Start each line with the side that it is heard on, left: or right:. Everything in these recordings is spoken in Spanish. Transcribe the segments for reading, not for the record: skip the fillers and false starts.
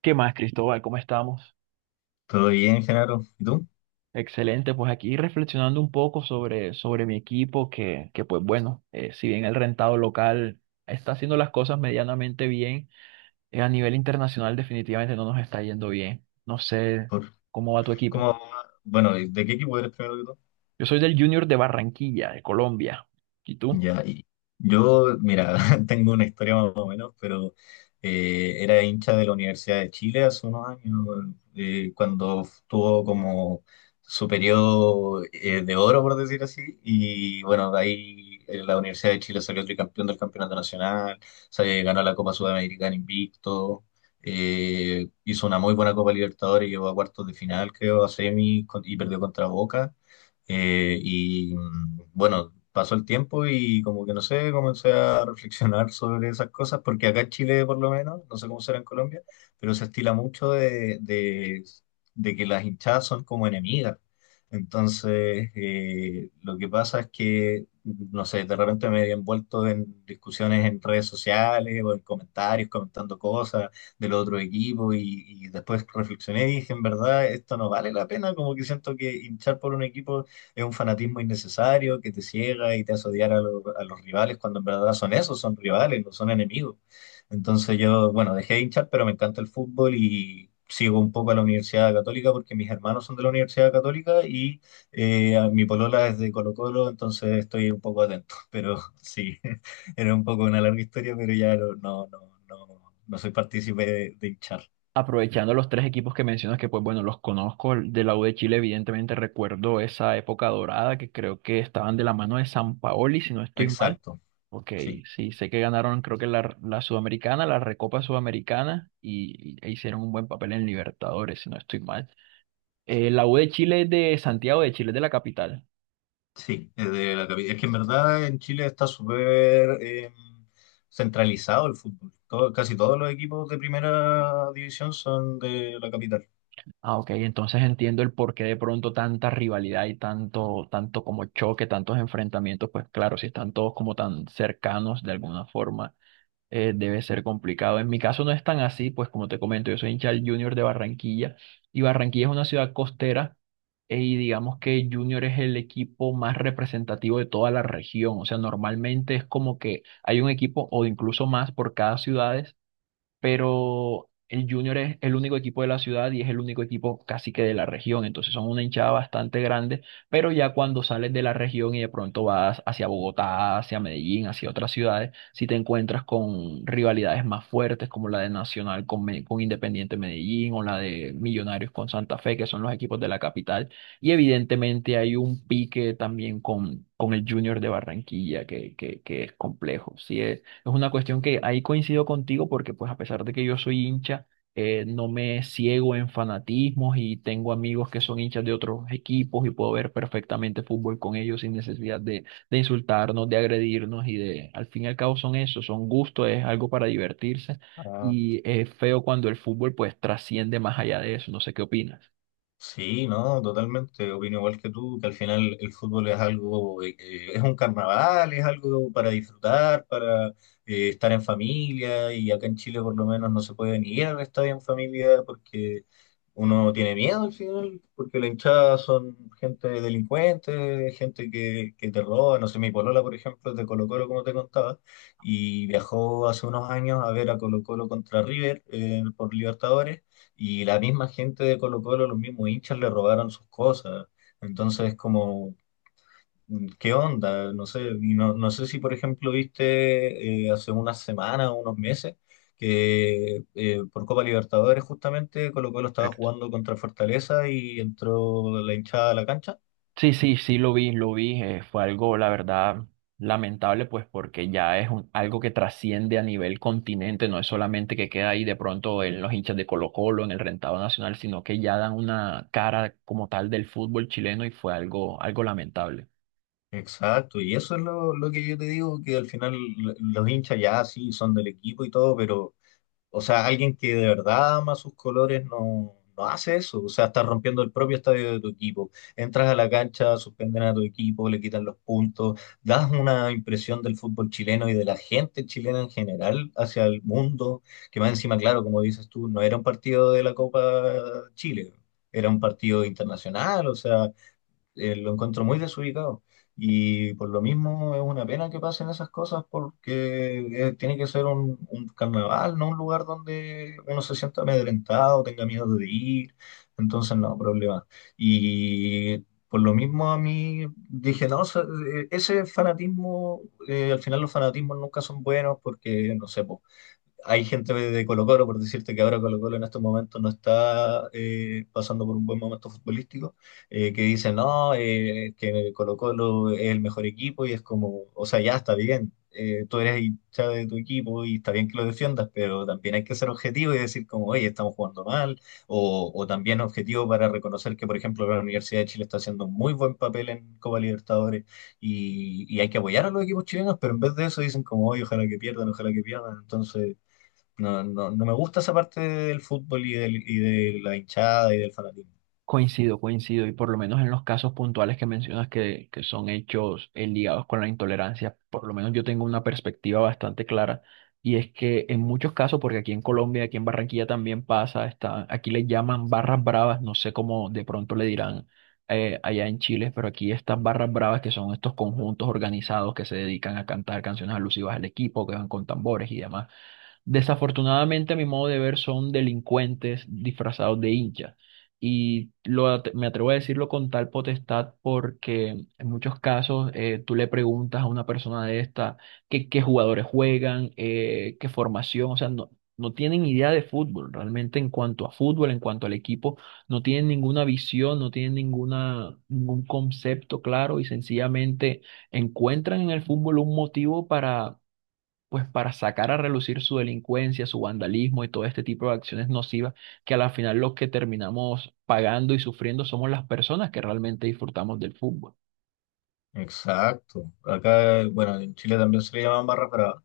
right: ¿Qué más, Cristóbal? ¿Cómo estamos?
left: Todo bien, Genaro. ¿Y tú?
right: Excelente, pues aquí reflexionando un poco sobre mi equipo, que pues bueno, si bien el rentado local está haciendo las cosas medianamente bien, a nivel internacional definitivamente no nos está yendo bien. No sé
left: ¿Por,
right: cómo va tu equipo.
left: cómo, bueno, ¿de qué equipo eres primero que?
right: Yo soy del Junior de Barranquilla, de Colombia. ¿Y tú?
left: Ya, y yo, mira, tengo una historia más o menos, pero era hincha de la Universidad de Chile hace unos años, cuando tuvo como su periodo de oro, por decir así. Y bueno, de ahí la Universidad de Chile salió tricampeón del Campeonato Nacional, se ganó la Copa Sudamericana invicto. Hizo una muy buena Copa Libertadores, llegó a cuartos de final, creo, a y perdió contra Boca. Bueno, pasó el tiempo y como que no sé, comencé a reflexionar sobre esas cosas, porque acá en Chile por lo menos, no sé cómo será en Colombia, pero se estila mucho de que las hinchadas son como enemigas. Entonces, lo que pasa es que, no sé, de repente me he envuelto en discusiones en redes sociales o en comentarios, comentando cosas del otro equipo y después reflexioné y dije, en verdad, esto no vale la pena. Como que siento que hinchar por un equipo es un fanatismo innecesario que te ciega y te hace odiar a, a los rivales, cuando en verdad son esos, son rivales, no son enemigos. Entonces yo, bueno, dejé de hinchar, pero me encanta el fútbol y sigo un poco a la Universidad Católica porque mis hermanos son de la Universidad Católica, y mi polola es de Colo-Colo, entonces estoy un poco atento. Pero sí, era un poco una larga historia, pero ya no soy partícipe de hinchar.
right: Aprovechando los tres equipos que mencionas, que pues bueno, los conozco, el de la U de Chile, evidentemente recuerdo esa época dorada que creo que estaban de la mano de San Paoli, si no estoy mal.
left: Exacto,
right: Ok,
left: sí.
right: sí, sé que ganaron creo que la Sudamericana, la Recopa Sudamericana y, e hicieron un buen papel en Libertadores, si no estoy mal. La U de Chile es de Santiago de Chile, es de la capital.
left: Sí, es de la capital. Es que en verdad en Chile está súper centralizado el fútbol. Casi todos los equipos de primera división son de la capital.
right: Ah, ok, entonces entiendo el porqué de pronto tanta rivalidad y tanto como choque, tantos enfrentamientos, pues claro, si están todos como tan cercanos de alguna forma debe ser complicado. En mi caso no es tan así, pues como te comento, yo soy hincha del Junior de Barranquilla y Barranquilla es una ciudad costera y digamos que Junior es el equipo más representativo de toda la región. O sea, normalmente es como que hay un equipo o incluso más por cada ciudad, pero el Junior es el único equipo de la ciudad y es el único equipo casi que de la región, entonces son una hinchada bastante grande, pero ya cuando sales de la región y de pronto vas hacia Bogotá, hacia Medellín, hacia otras ciudades, si te encuentras con rivalidades más fuertes como la de Nacional con Independiente Medellín o la de Millonarios con Santa Fe, que son los equipos de la capital, y evidentemente hay un pique también con el Junior de Barranquilla que es complejo, sí, es una cuestión que ahí coincido contigo porque pues a pesar de que yo soy hincha, no me ciego en fanatismos y tengo amigos que son hinchas de otros equipos y puedo ver perfectamente fútbol con ellos sin necesidad de insultarnos, de agredirnos y de, al fin y al cabo son eso, son gustos, es algo para divertirse,
left: Ah.
right: y es feo cuando el fútbol pues trasciende más allá de eso, no sé qué opinas.
left: Sí, no, totalmente. Opino igual que tú, que al final el fútbol es algo, es un carnaval, es algo para disfrutar, para estar en familia. Y acá en Chile, por lo menos, no se puede ni ir al estadio en familia porque uno tiene miedo al final, porque la hinchada son gente delincuente, gente que te roba. No sé, mi polola, por ejemplo, es de Colo-Colo, como te contaba, y viajó hace unos años a ver a Colo-Colo contra River por Libertadores, y la misma gente de Colo Colo, los mismos hinchas le robaron sus cosas. Entonces, como, ¿qué onda? No sé, y no, no sé si, por ejemplo, viste hace unas semanas o unos meses que por Copa Libertadores justamente Colo Colo estaba
right: Héctor.
left: jugando contra Fortaleza y entró la hinchada a la cancha.
right: Sí, sí, sí, lo vi, lo vi. Fue algo, la verdad, lamentable, pues porque ya algo que trasciende a nivel continente, no es solamente que queda ahí de pronto en los hinchas de Colo-Colo, en el rentado nacional, sino que ya dan una cara como tal del fútbol chileno y fue algo, algo lamentable.
left: Exacto, y eso es lo que yo te digo, que al final los hinchas ya sí son del equipo y todo, pero o sea, alguien que de verdad ama sus colores no, no hace eso. O sea, estás rompiendo el propio estadio de tu equipo. Entras a la cancha, suspenden a tu equipo, le quitan los puntos, das una impresión del fútbol chileno y de la gente chilena en general hacia el mundo, que más encima, claro, como dices tú, no era un partido de la Copa Chile, era un partido internacional. O sea, lo encuentro muy desubicado. Y por lo mismo es una pena que pasen esas cosas, porque tiene que ser un carnaval, no un lugar donde uno se sienta amedrentado, tenga miedo de ir. Entonces, no, problema. Y por lo mismo a mí dije, no, se- ese fanatismo, al final los fanatismos nunca son buenos porque, no sé, pues, hay gente de Colo Colo, por decirte que ahora Colo Colo en estos momentos no está pasando por un buen momento futbolístico, que dicen, no, que Colo Colo es el mejor equipo y es como, o sea, ya está bien, tú eres hincha de tu equipo y está bien que lo defiendas, pero también hay que ser objetivo y decir como, oye, estamos jugando mal, o también objetivo para reconocer que, por ejemplo, la Universidad de Chile está haciendo un muy buen papel en Copa Libertadores, y hay que apoyar a los equipos chilenos, pero en vez de eso dicen como, oye, ojalá que pierdan, entonces... No, no, no me gusta esa parte del fútbol y, y de la hinchada y del fanatismo.
right: Coincido, coincido, y por lo menos en los casos puntuales que mencionas que son hechos ligados con la intolerancia, por lo menos yo tengo una perspectiva bastante clara, y es que en muchos casos, porque aquí en Colombia, aquí en Barranquilla también pasa, está, aquí le llaman barras bravas, no sé cómo de pronto le dirán allá en Chile, pero aquí estas barras bravas que son estos conjuntos organizados que se dedican a cantar canciones alusivas al equipo, que van con tambores y demás. Desafortunadamente, a mi modo de ver, son delincuentes disfrazados de hinchas. Y me atrevo a decirlo con tal potestad porque en muchos casos tú le preguntas a una persona de esta qué jugadores juegan, qué formación, o sea, no, no tienen idea de fútbol realmente en cuanto a fútbol, en cuanto al equipo, no tienen ninguna visión, no tienen ninguna, ningún concepto claro y sencillamente encuentran en el fútbol un motivo para pues para sacar a relucir su delincuencia, su vandalismo y todo este tipo de acciones nocivas que a la final los que terminamos pagando y sufriendo somos las personas que realmente disfrutamos del fútbol.
left: Exacto. Acá, bueno, en Chile también se le llaman barras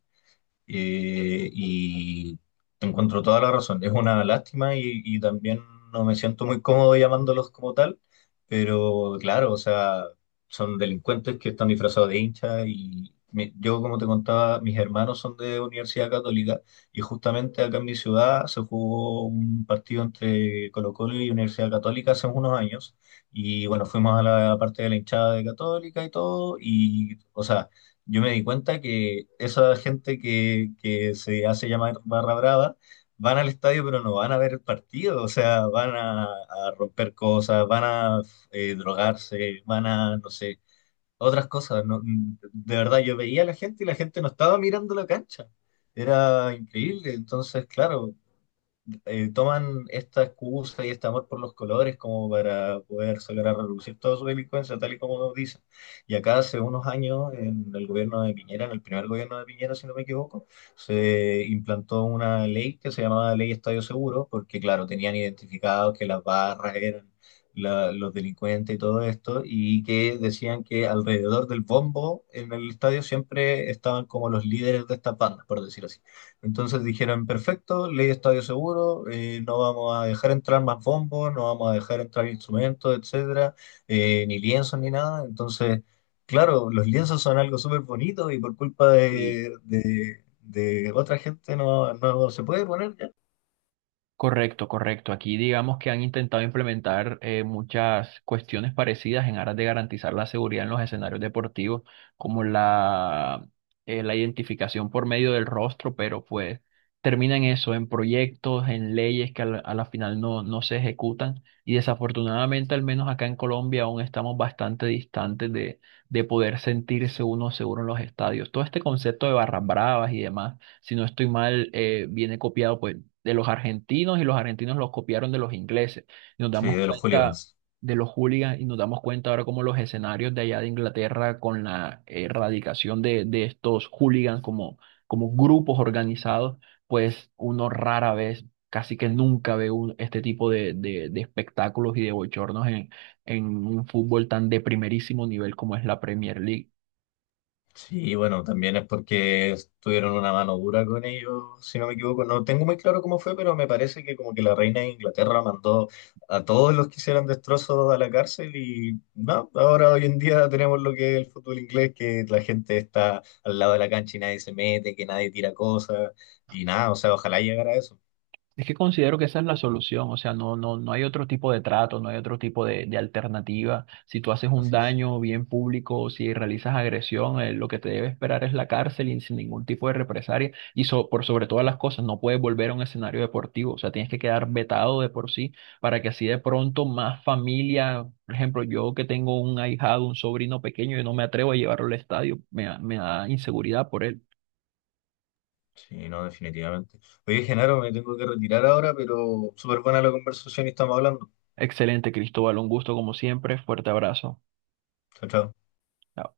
left: Eh, y te encuentro toda la razón. Es una lástima, y también no me siento muy cómodo llamándolos como tal, pero claro, o sea, son delincuentes que están disfrazados de hinchas. Y yo, como te contaba, mis hermanos son de Universidad Católica y justamente acá en mi ciudad se jugó un partido entre Colo-Colo y Universidad Católica hace unos años, y bueno, fuimos a la parte de la hinchada de Católica y todo, y, o sea, yo me di cuenta que esa gente que se hace llamar barra brava van al estadio pero no van a ver el partido. O sea, van a romper cosas, van a drogarse, van a, no sé, otras cosas. No, de verdad, yo veía a la gente y la gente no estaba mirando la cancha. Era increíble. Entonces, claro, toman esta excusa y este amor por los colores como para poder sacar a relucir toda su delincuencia, tal y como dicen. Y acá hace unos años, en el gobierno de Piñera, en el primer gobierno de Piñera, si no me equivoco, se implantó una ley que se llamaba Ley Estadio Seguro, porque claro, tenían identificado que las barras eran los delincuentes y todo esto, y que decían que alrededor del bombo en el estadio siempre estaban como los líderes de estas bandas, por decir así. Entonces dijeron, perfecto, ley de estadio seguro, no vamos a dejar entrar más bombos, no vamos a dejar entrar instrumentos, etcétera, ni lienzos ni nada. Entonces, claro, los lienzos son algo súper bonito y por culpa de, de otra gente no, no se puede poner ya.
right: Correcto, correcto. Aquí digamos que han intentado implementar muchas cuestiones parecidas en aras de garantizar la seguridad en los escenarios deportivos, como la identificación por medio del rostro, pero pues terminan eso en proyectos, en leyes que a a la final no, no se ejecutan. Y desafortunadamente, al menos acá en Colombia, aún estamos bastante distantes de poder sentirse uno seguro en los estadios. Todo este concepto de barras bravas y demás, si no estoy mal, viene copiado pues de los argentinos y los argentinos los copiaron de los ingleses. Y nos
left: Sí,
right: damos
left: de los
right: cuenta
left: hooligans.
right: de los hooligans y nos damos cuenta ahora como los escenarios de allá de Inglaterra con la erradicación de estos hooligans como, como grupos organizados, pues uno rara vez, casi que nunca este tipo de espectáculos y de bochornos en un fútbol tan de primerísimo nivel como es la Premier League.
left: Sí, bueno, también es porque tuvieron una mano dura con ellos, si no me equivoco. No tengo muy claro cómo fue, pero me parece que como que la reina de Inglaterra mandó a todos los que hicieran destrozos a la cárcel, y no, ahora hoy en día tenemos lo que es el fútbol inglés, que la gente está al lado de la cancha y nadie se mete, que nadie tira cosas y nada, o sea, ojalá llegara a eso.
right: Es que considero que esa es la solución, o sea, no, no, no hay otro tipo de trato, no hay otro tipo de alternativa. Si tú haces un
left: Así es.
right: daño bien público, si realizas agresión, lo que te debe esperar es la cárcel y sin ningún tipo de represalia. Y por sobre todas las cosas, no puedes volver a un escenario deportivo, o sea, tienes que quedar vetado de por sí para que así de pronto más familia, por ejemplo, yo que tengo un ahijado, un sobrino pequeño, yo no me atrevo a llevarlo al estadio, me da inseguridad por él.
left: Sí, no, definitivamente. Oye, Genaro, me tengo que retirar ahora, pero súper buena la conversación y estamos hablando.
right: Excelente, Cristóbal, un gusto como siempre, fuerte abrazo.
left: Chao, chao.
right: Chao.